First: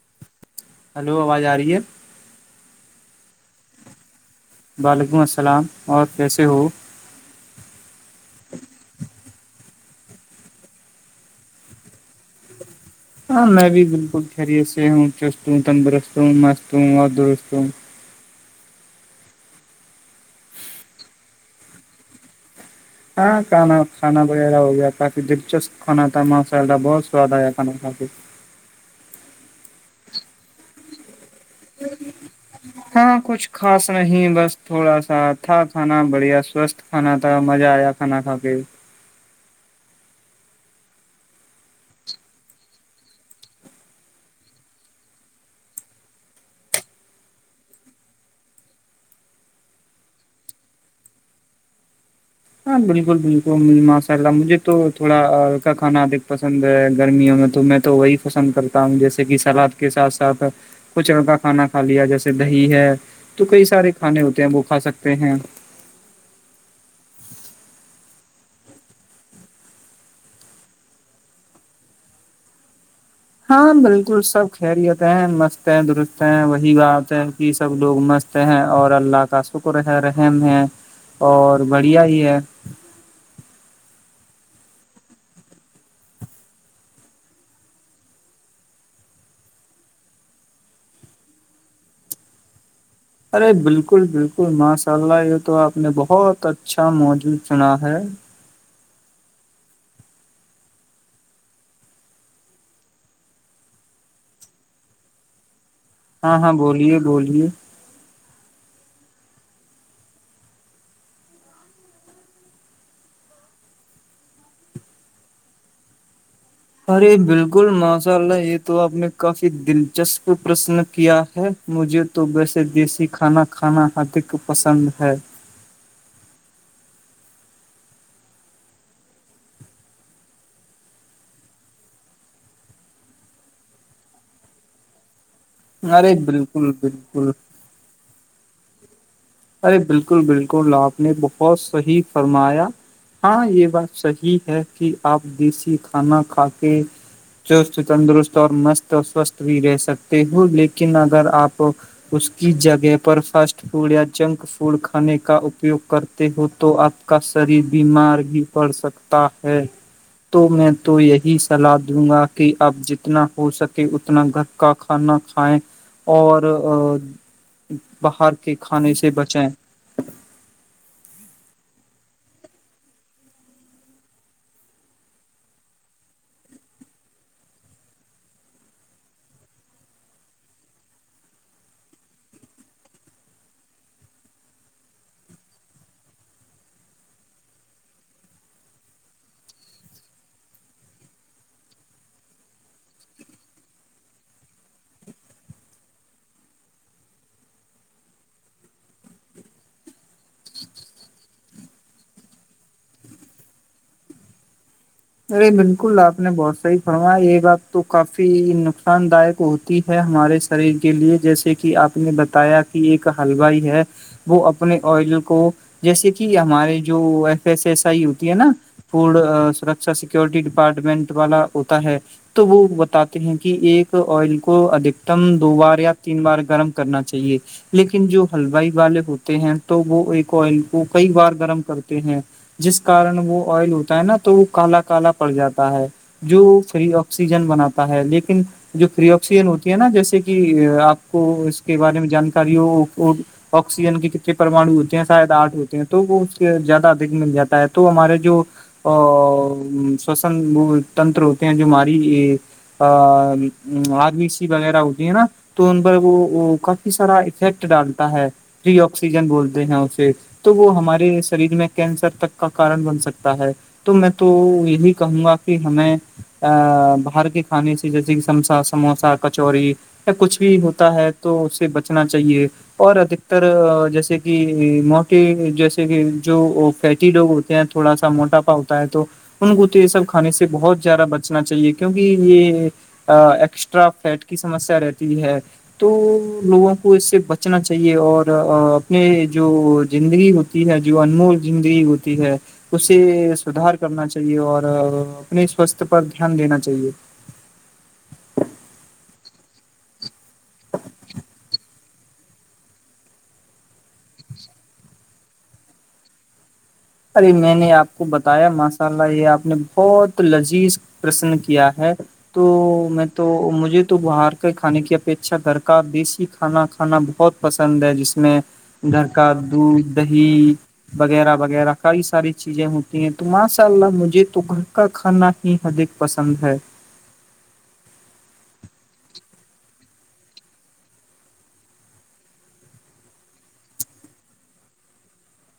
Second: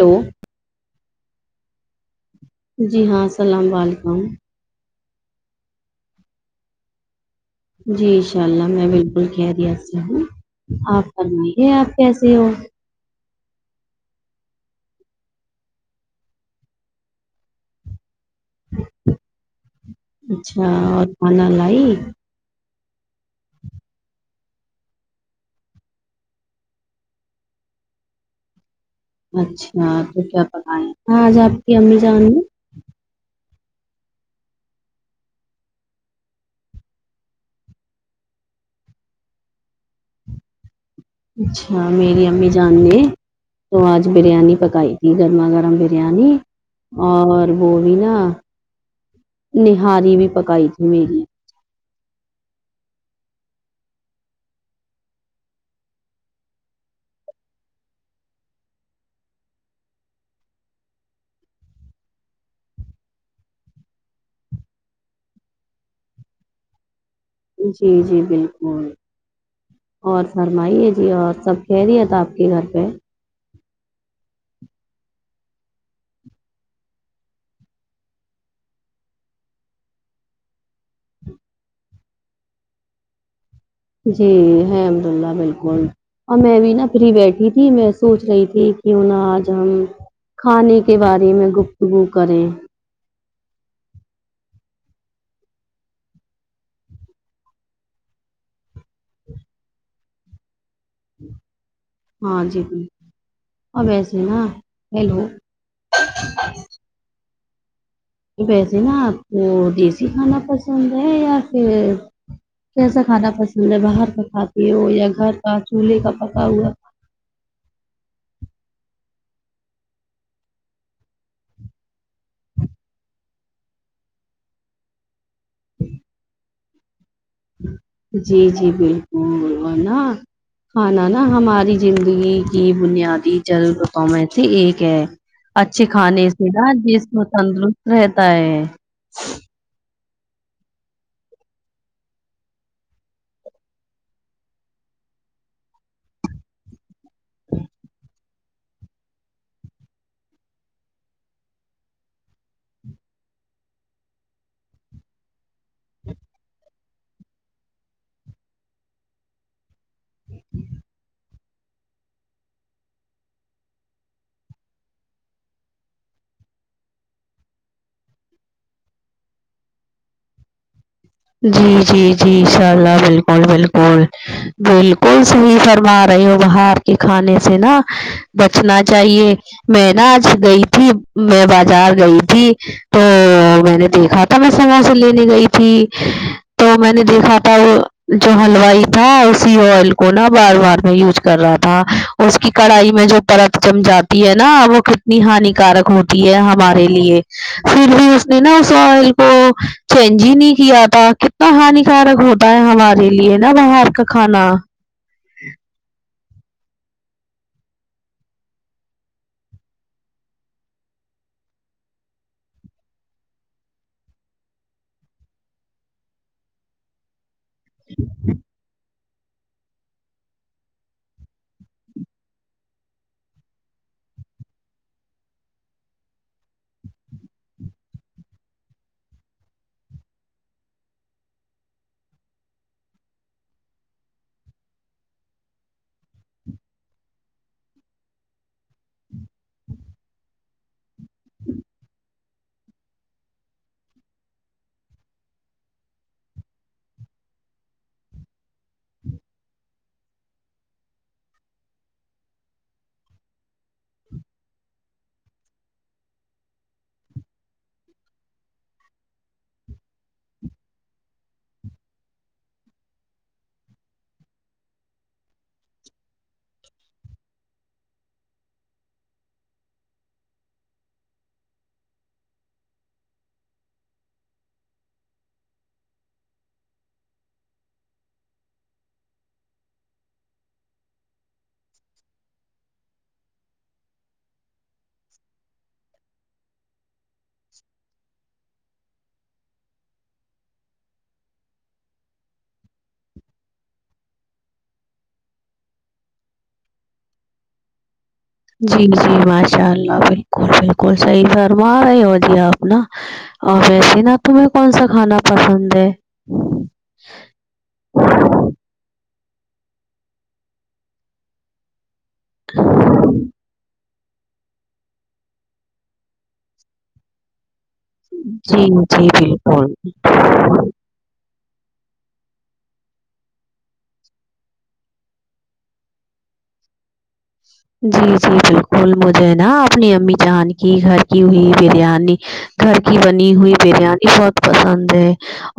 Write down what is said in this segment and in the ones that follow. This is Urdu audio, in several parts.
ہلو ہلو آواز آ رہی ہے جی ہاں السلام علیکم وعلیکم السلام اور کیسے ہو جی انشاء اللہ میں بالکل کی ریات سے ہوں آپ فرمائیے آپ کیسے ہو ہاں میں بھی بالکل خھیریت سے ہوں چست ہوں تندرست ہوں مست ہوں اور درست ہوں اچھا اور کھانا لائی ہاں کھانا کھانا وغیرہ ہو گیا کافی دلچسپ کھانا تھا مسالہ بہت سواد آ گیا کھانا کافی اچھا تو کیا بتائیںاں آج آپ کی امی جان میں ہاں کچھ خاص نہیں بس تھوڑا ساھا کھانا بڑھیا سوستھ کھانا تھا مزہ آیا کھانا کھا کے اچھا میری امی جاننی ہیں تو آج بریانی پکائی تھی گرما گرم بریانی اور وہ بھی نا نہاری بھی پکائی تھی میری ہاں بالکل بالکل ماشاء اللہ مجھے تو تھوڑا ہلکا کھانا ادھک پسند ہے گرمیوں میں تو میں تو وہی پسند کرتا ہوں جیسے کہ سلاد کے ساتھ ساتھ کچڑکا کھانا کھا لیا جیسے دہی ہے تو کئی سارے کھانے ہوتے ہیں وہ کھا سکتے ہیں جی جی بالکل اور فرمائیے جی اور سب کہہ رہے تھا آپ کے گھر پہ ہاں بالکل سب خھیری ہوتے ہیں مست ہیں درست ہیں وہی بات ہے کہ سب لوگ مست تے ہیں اور اللہ کا شکر ہے رحم ہے اور بڑھیا ہی ہے جی ہے الحمد اللہ بالکل اور میں بھی نا فری بیٹھی تھی میں سوچ رہی تھی کیوں نہا آج ہم کھانے کے بارے میں گفتگو کریں ارے بالکل بالکل ماشاء اللہ یہ تو آپ نے بہت اچھا موجود سنا ہے ہاں جی ا ویسے نا ہیلو ہاں ہاں بولیے بولیے ویسے نا آپ کو دیسی کھانا پسند ہے یا پھر کیسا کھانا پسند ہے باہر کا کھاتی ہو یا گھر کا چولہے کا پکا ہوا ارے بالکل ماشاء اللہ یہ تو آپ نے کافی دلچسپ پرشن کیا ہے مجھے تو ویسے دیسی کھانا کھانا ادھک پسند ہے جی جی بالکل بولوانا ہاںانانا ہماری زندگی کی بنیادی جل رقو سے ایک ہے اچھے ارے کھانے سے نا بالکل جس کو بالکل تندرست رہتا ہے ارے بالکل بالکل آ آپ نے بہت صحی فرمایا ہاں یہ بات صحی ہے کہ آپ دیسی کھانا کھا کے چست تندرست اور مست سوستھ بھی رہ سکتے ہ لیکن اگر آپ اس کی جگہ پر فرسٹ فوڈ یا جنک فوڈ کھانے کا اپیوگ کرتے ہو تو آپ کا شریر بیمار ہی پڑ سکتا تا ہے تو میں تو یہی صلاح دوں گا کہ آب جتنا ہو سکے اتنا گھر کا کھانا کھائیں اور باہر کے کھانے سے بچیں جی جی جی ان شاء اللہ بالکل بالکل بالکل صحیح فرما رہے ہو باہر کے کھانے سے نا بچنا چاہیے میں نا آج گئی تھی میں بازار گئی تھی تو میں نے دیکھا تھا میںس وہاں سے لینے گئی تھی تو میں نے دیکھا تھا وہ جو ہلوائی تھا اسی آئل کو نا بار بار میں یوز کر رہا تھا اس کی کڑائی میں جو پرت جم جاتی ہے نا وہ کتنی ہانیکارک ہوتی ہمارے لیے پھر بھی اس نے نا اس آئل کو چینج ہی نہیں کیا تھا کتنا ہان کارک ہوتا ہے ہمارے لیے نا باہر کا کھانا ارے بالکل آپ نے بہت صحی فرما یہ بات تو کافی نقصان داک ہوتی ہے ہمارے شریر کے لیے جیسے کہ آپ نے بتایا کہ ایک ہلوائی ہے وہ اپنے آئل کو جیسے کہ ہمارے جو س ایس آئی ہوتی ہے نا فوڈ سرکشا سیکورٹی ڈپارٹمنٹ والا ہوتا ہے تو وہ بتاتے ہیں کہ ایک آئل کو ادھکتم دو بار یا تین بار گرم کرنا چاہیے لیکن جو ہلوائی والے ہوتے ہیں تو وہ ایک آئل کو کئی بار گرم کرتے ہیں جس کارن وہ آئل ہوتا ہے نا تو وہ کالا کالا پڑ جاتا ہے جو فری آکسیجن بناتا ہے لیکن جو فری آکسیجن ہوتی ہے نا جیسے کہ آپ کو اس کے بارے میں جانکاریوں آکسیجن کی کتنے پرمانو ہوتے ہیں شاید آٹھ ہوتے ہیں تو وہ اس سے زیادہ ادھ مل جاتا ہے تو ہمارے جو ا سوسن وہ تنتر ہوتے ہیں جو ہماری آسیی وغیرہ ہوتی ہے نا تو ان پر وہ کافی سارا افیکٹ ڈالتا ہے فری آکسیجن بولتے ہیں اسے تو وہ ہمارے شریر میں کینسر تک کا کارن بن سکتا ہے تو میں تو یہی کہوں گا کہ ہمیں ا باہر کے کھانے سے جیسے کہ سم سموسا کچوری کچھ بھی ہوتا ہے تو اس سے بچنا چاہیے اور ادھکتر جیسے کہ موق جیسے کہ جو فیٹی لوگ ہوتے ہیں تو تھوا موٹا پاتا ہے تو ان کو تو یہ سب کھانے سے بہت زیادہ بچنا چاہیے کیونکہ یہ ایکسٹرا فیٹ کی سمسیا رہتی ہے تو لوگوں کو اس سے بچنا چاہیے اور اپنے جو زندگی ہوتی ہے جو انمول زندگی ہوتی ہے اسے سدار کرنا چاہیے اور اپنے سواستھ پر دھیان دینا چاہیے جی جی ماشاء اللہ بالکل بالکل صحیح فرم آ رہے ہو جی آپ ن ا ویسی نا تمہیں کون سا کھانا پسند ہے ارے میں نے آپ کو بتایا ماشاء اللہ یہ آپ نے بہت لذیذ پرسن کیا ہے تو میں تو مجھے تو باہر کے کھانے کی اپیکھا گھر کا دیسی کھانا کھانا بہت پسند ہے جس میں جی گھر جی کا بالکل دودھ دہی وغیرہ وغیرہ کاری ساری چیزیں ہوتی ہیں تو ماشاء اللہ مجھے تو گھر کا کھانا ہی حدک پسند ہے جی جی بالکل مجھے نا اپنی امی چاند کی گھر کی ہوئی بریانی گھر کی بنی ہوئی بریانی بہت پسند ہے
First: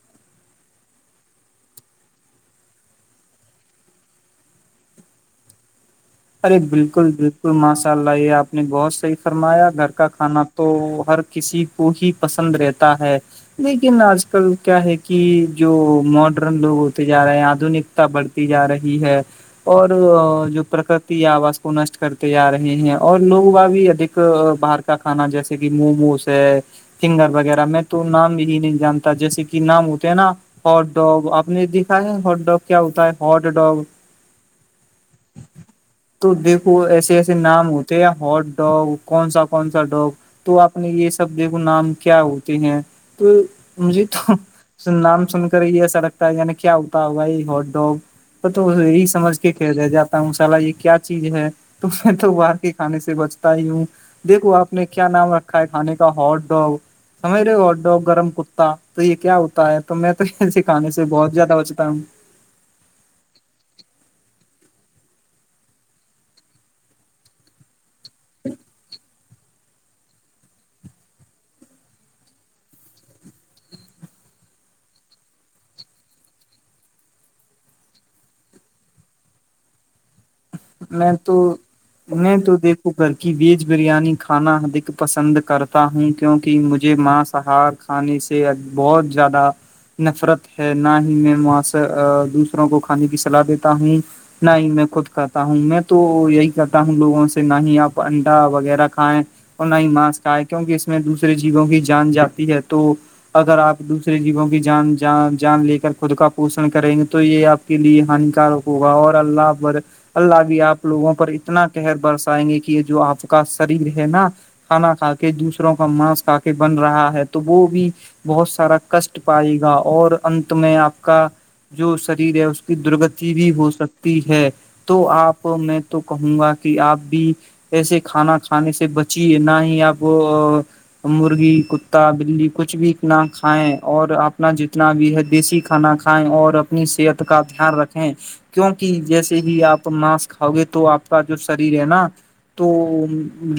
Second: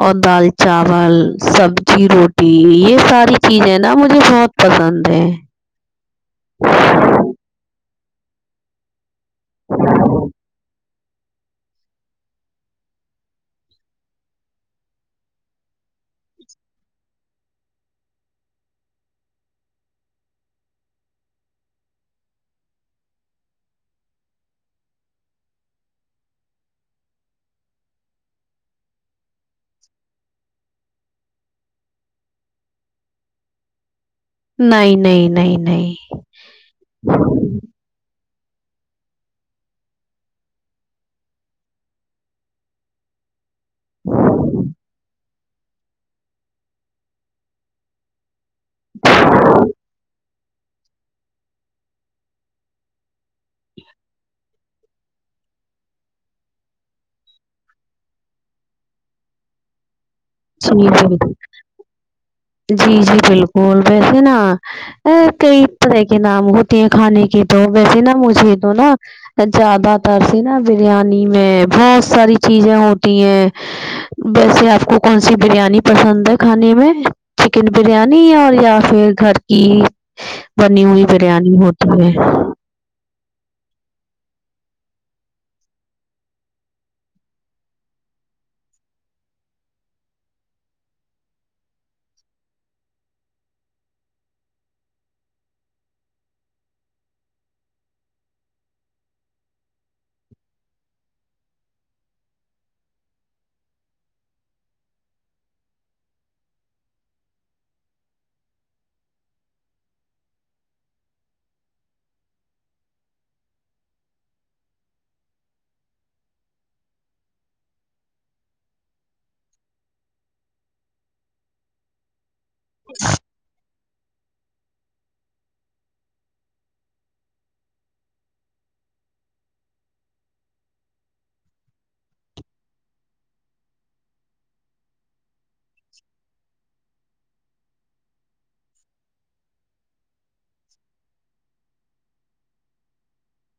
اور دال چاول سبزی روٹی یہ ساری چیزیں نا مجھے بہت پسند ہیں ارے بالکل بالکل ماشاء اللہ یہ آپ نے بہت صحیح فرمایا گھر کا کھانا تو ہر کسی کو ہی پسند رہتا ہے لیکن آج کل کیا ہے کہ جو ماڈرن لوگ ہوتے جا رہے ہیں آدنک بڑھتی جا رہی ہے اور جو پرک آواز کو نشٹ کرتے آ رہے ہیں اور لوگوں کا بھی ادک باہر کا کھانا جیسے کہ موموز سنگر وغیرہ میں تو نام ہی نہیں جانتا جیسے کہ نام ہوتے ہیں نا ہٹ ڈگ آپ نے دکھا ہے ہٹ ڈگ کیا ہوتا ہے ہٹ ڈگ نہیں نہیں نہیں نہیں تو دیکھو ایسے ایسے نام ہوتے ہیں ہاٹ ڈاگ کون سا کون سا ڈاگ تو آپ نے یہ سب دیکھو نام کیا ہوتے ہیں تو مجھے تو نام سن کر یہ سڑگتا ہے نے کیا ہوتا ہے ہو بھائی ہوٹ ڈگ تو تو یہی سمجھ کے کہ رہ جاتا مسالا یہ کیا چیز ہے تو میں تو باہر کے کھانے سے بچتا ہی ہوں دیکھو آپ نے کیا نام رکھا ہے کھانے کا ہاٹ ڈاگ ہمیرےڈو گرم کتا تو یہ کیا ہوتا ہے تو میں تو ای س جی کھانے سے بالکل بہت زیادہ بچتا ہوں جی جی بالکل ویسے نا کئی طرح کے نام ہوتے ہیں کھانے کے تو ویسے نا مجھے تو نا زیادہ تر س نا بریانی میں بہت ساری چیزیں ہوتی ہیں بس یہ آپ کو کون سی بریانی پسند ہے کھانے میں چکن بریانی اور یا پھر گھر کی بنی ہوئی میں بریانی تو ہوتی ہے میں تو دیک کوکر کی ویج بریانی کھانا ادھک پسند کرتا ہوں کیونکہ مجھے ماںسحق آانی سے بہت زیادہ نفرت ہے نہ ہی میںا دوسروں کو کھانے کی صلاح دیتا ہوں نہیں میں خود کر تا ہوں میں تو یہی کہتا ہوں لوگوں سے نہ ہی آپ انڈا وغیرہ کھائیں اور نہ ہی ماسک آئے کیونکہ اس میں دوسرے جیووں کی جان جاتی ہے تو اگر آپ دوسرے جیبوں کی جان جان لے کر خود کا پوشن کریں گے تو یہ آپ کے لیے ہانیکارک ہوگا اور اللہ پر اللہ بھی آپ لوگوں پر اتنا کہہر برسائیں گے کہ یہ جو آپ کا شریر ہے نا کھانا کھا کے دوسروں کا مانس کھ کے بن رہا ہے تو وہ بھی بہت سارا کشٹ پائے گا اور ا انت میں آپ کا جو شریر ہے اس درگتی بھی ہو سکتی ہے تو آپ میں تو کہوں گا کہ آپ بھی ایسے کھانا کھانے سے بچیے نہ ہی آپ مرغی کتا بلی کچھ بھی نہ کھائیں اور اپنا جتنا بھی ہے دیسی کھانا کھائیں اور اپنی صحت کا دھیان رکھیں کیوںک جیسے ہی آپ ناس کاؤ گے تو آپ کا جو شریر ہے نا تو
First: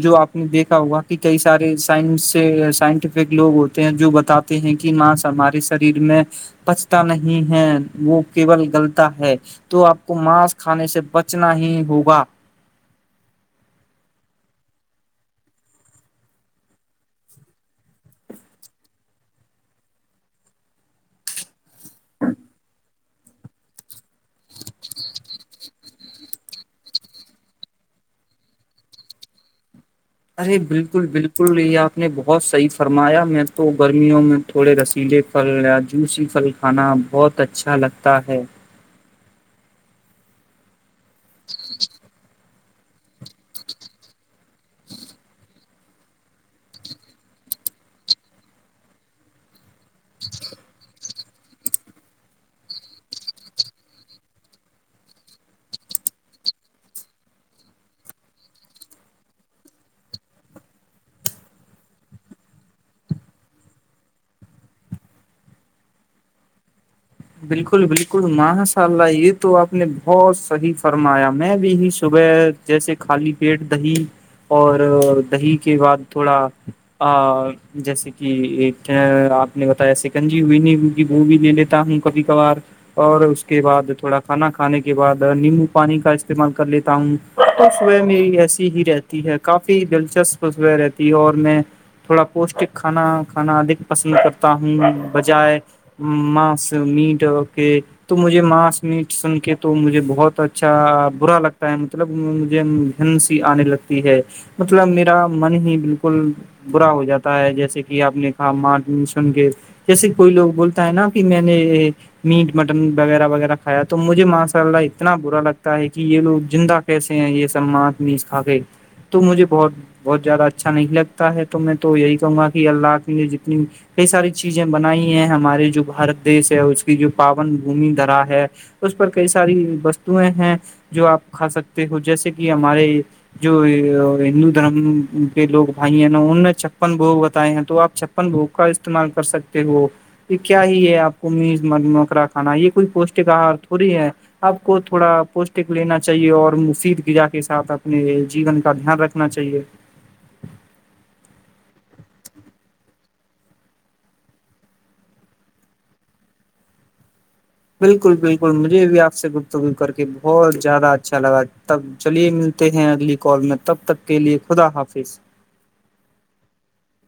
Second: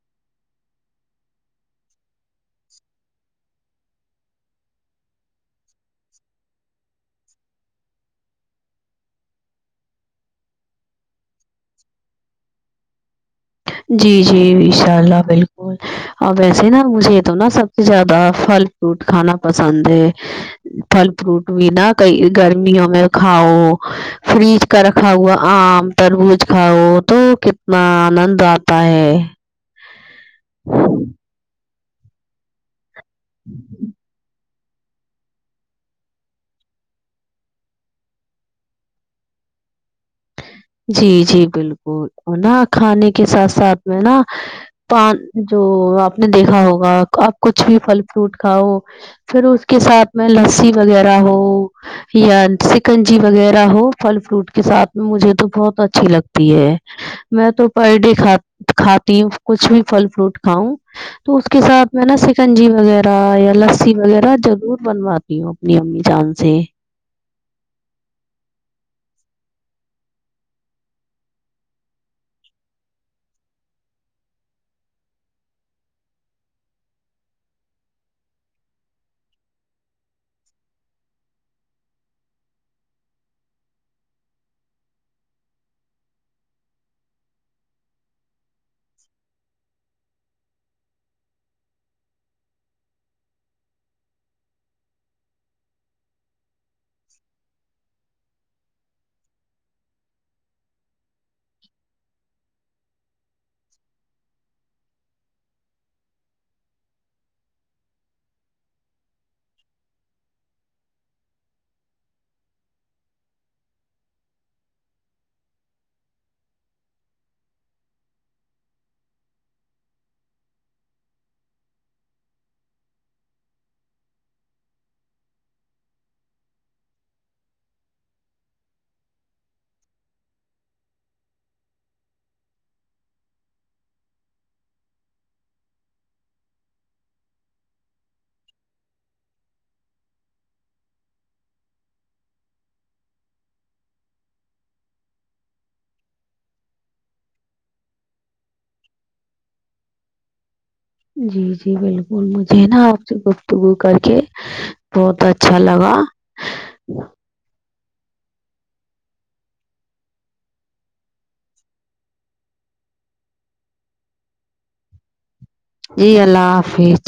جو آپ نے دیکھا ہوا کہ کئی سارے سائنس سے سائنٹیفک لوگ ہوتے جو بتاتے ہیں کہ ماس ہمارے شریر میں پچتا نہیں ہے وہ کیول گلتا ہے تو آپ کو مانس کھانے سے بچنا ہی ہوگا جی جی ان شاء اللہ بالکل اور ویسے نا مجھے تو نا سب سے زیادہ پھل فروٹ کھانا پسند ہے پھل فروٹ بھی نہا کئی گرمیوں میں کھاؤ فریج کرکھا ہوا آم تربوز کھاؤ تو کتنا آنند آتا ہے ارے بالکل بالکل یہ آپ نے بہت صحیح فرمایا میں تو گ وں میں تھوڑے رسیلے پھل یا جوسی پھل کھانا بہت اچھا لگتا ہے جی جی بالکل نا کھانے کے ساتھ ساتھ میں نا پان جو آپ نے دیکھا ہوگا آپ کچھ بھی پھل فروٹ کھاؤ پھر اس کے ساتھ میں لسی وغیرہ ہو یا سکنجی وغیرہ ہو پھل فروٹ کے ساتھ میں مجھے تو بہت اچھی لگتی ہے میں تو پر ڈے کھ کھاتی ہوں کچھ بھی پھل فروٹ کھاؤں تو اس کے ساتھ میں نا سکنجی وغیرہ یا لسی وغیرہ رور بنواتی اپنی امی جان سے بالکل بالکل ماشاء اللہ یہ تو آپ نے بہت صحیح فرمایا میں بھی ہی صبح جیسے خالی پیٹ دہی اور دہی کے بعد تھوڑا جیسے کہ ایک آپ نے بتایا سکنجی ہوئی نہیں کی وہ بھی لے لیتا ہوں کبھی کبار اور اس کے بعد تھوڑا کھانا کھانے کے بعد نیمبو پانی کا استعمال کر لیتا ہوں اس وہح میری ایسی ہی رہتی ہے کافی دلچسپ وہح رہتی ہے اور میں تھوڑا پوشٹک کھانا کھانا ادھ پسند کرتا ہوں بجائے م میٹ اکے [unintelligible] تو مجھے ماس میٹ سن کے تو مجھے بہت اچھا برا لگتا ہے مطلب مجھے ن سی آنے لگتی ہے مطلب میرا من ہی بالکل برا ہو جاتا ہے جیسے کہ آپ نے کہا مار سن کے جیسے کوئی لوگ بولتا ہے نا کہ میں نہیں میٹ مٹن وغیرہ وغیرہ کھایا تو مجھے ماشاء اللہ اتنا برا لگتا ہے کہ یہ لوگ زندہ کیسے ہیں یہ سب مس مس کھا گئے تو مجھے بہت بہت زیادہ اچھا نہیں لگتا ہے تو میں تو یہی کہوں گا کہ اللہ کے لیے جتنی کئی ساری چیزیں بنائی ہیں ہمارے جو بارت دیش ہے اس کی جو پاون بھمی دھرا ہے اس پر کئی ساری وستویں ہیں جو آپ کھا سکتے ہو جیسے کہ ہمارے جو ہندو دھرم کے لوگ بھائی ہیں نا ان نے چھپن بو بتائے ہیں تو آپ اپن بھوک کا استعمال کر سکتے ہو یہ کیا ہی ہے آپ میز مکرا کانا یہ کوئی پوشٹک آہار تھوڑی ہے آپ کو تھوڑا پوشٹک لینا چاہیے اور مفید غرذا کے سھ اپنے جین کا دھیان رکھ نا چاہیے جی جی بالکل مجھے نا آپ سے گفتگو کر کے بہت اچھا لگا بالکل بالکل مجھے بھی آپ سے گپتگ کر کے بہت زیادہ اچھا لگا تب چلیے ملتے ہیں اگلی کال میں تب تک کے لیے خدا حافظ جی اللہ حافظ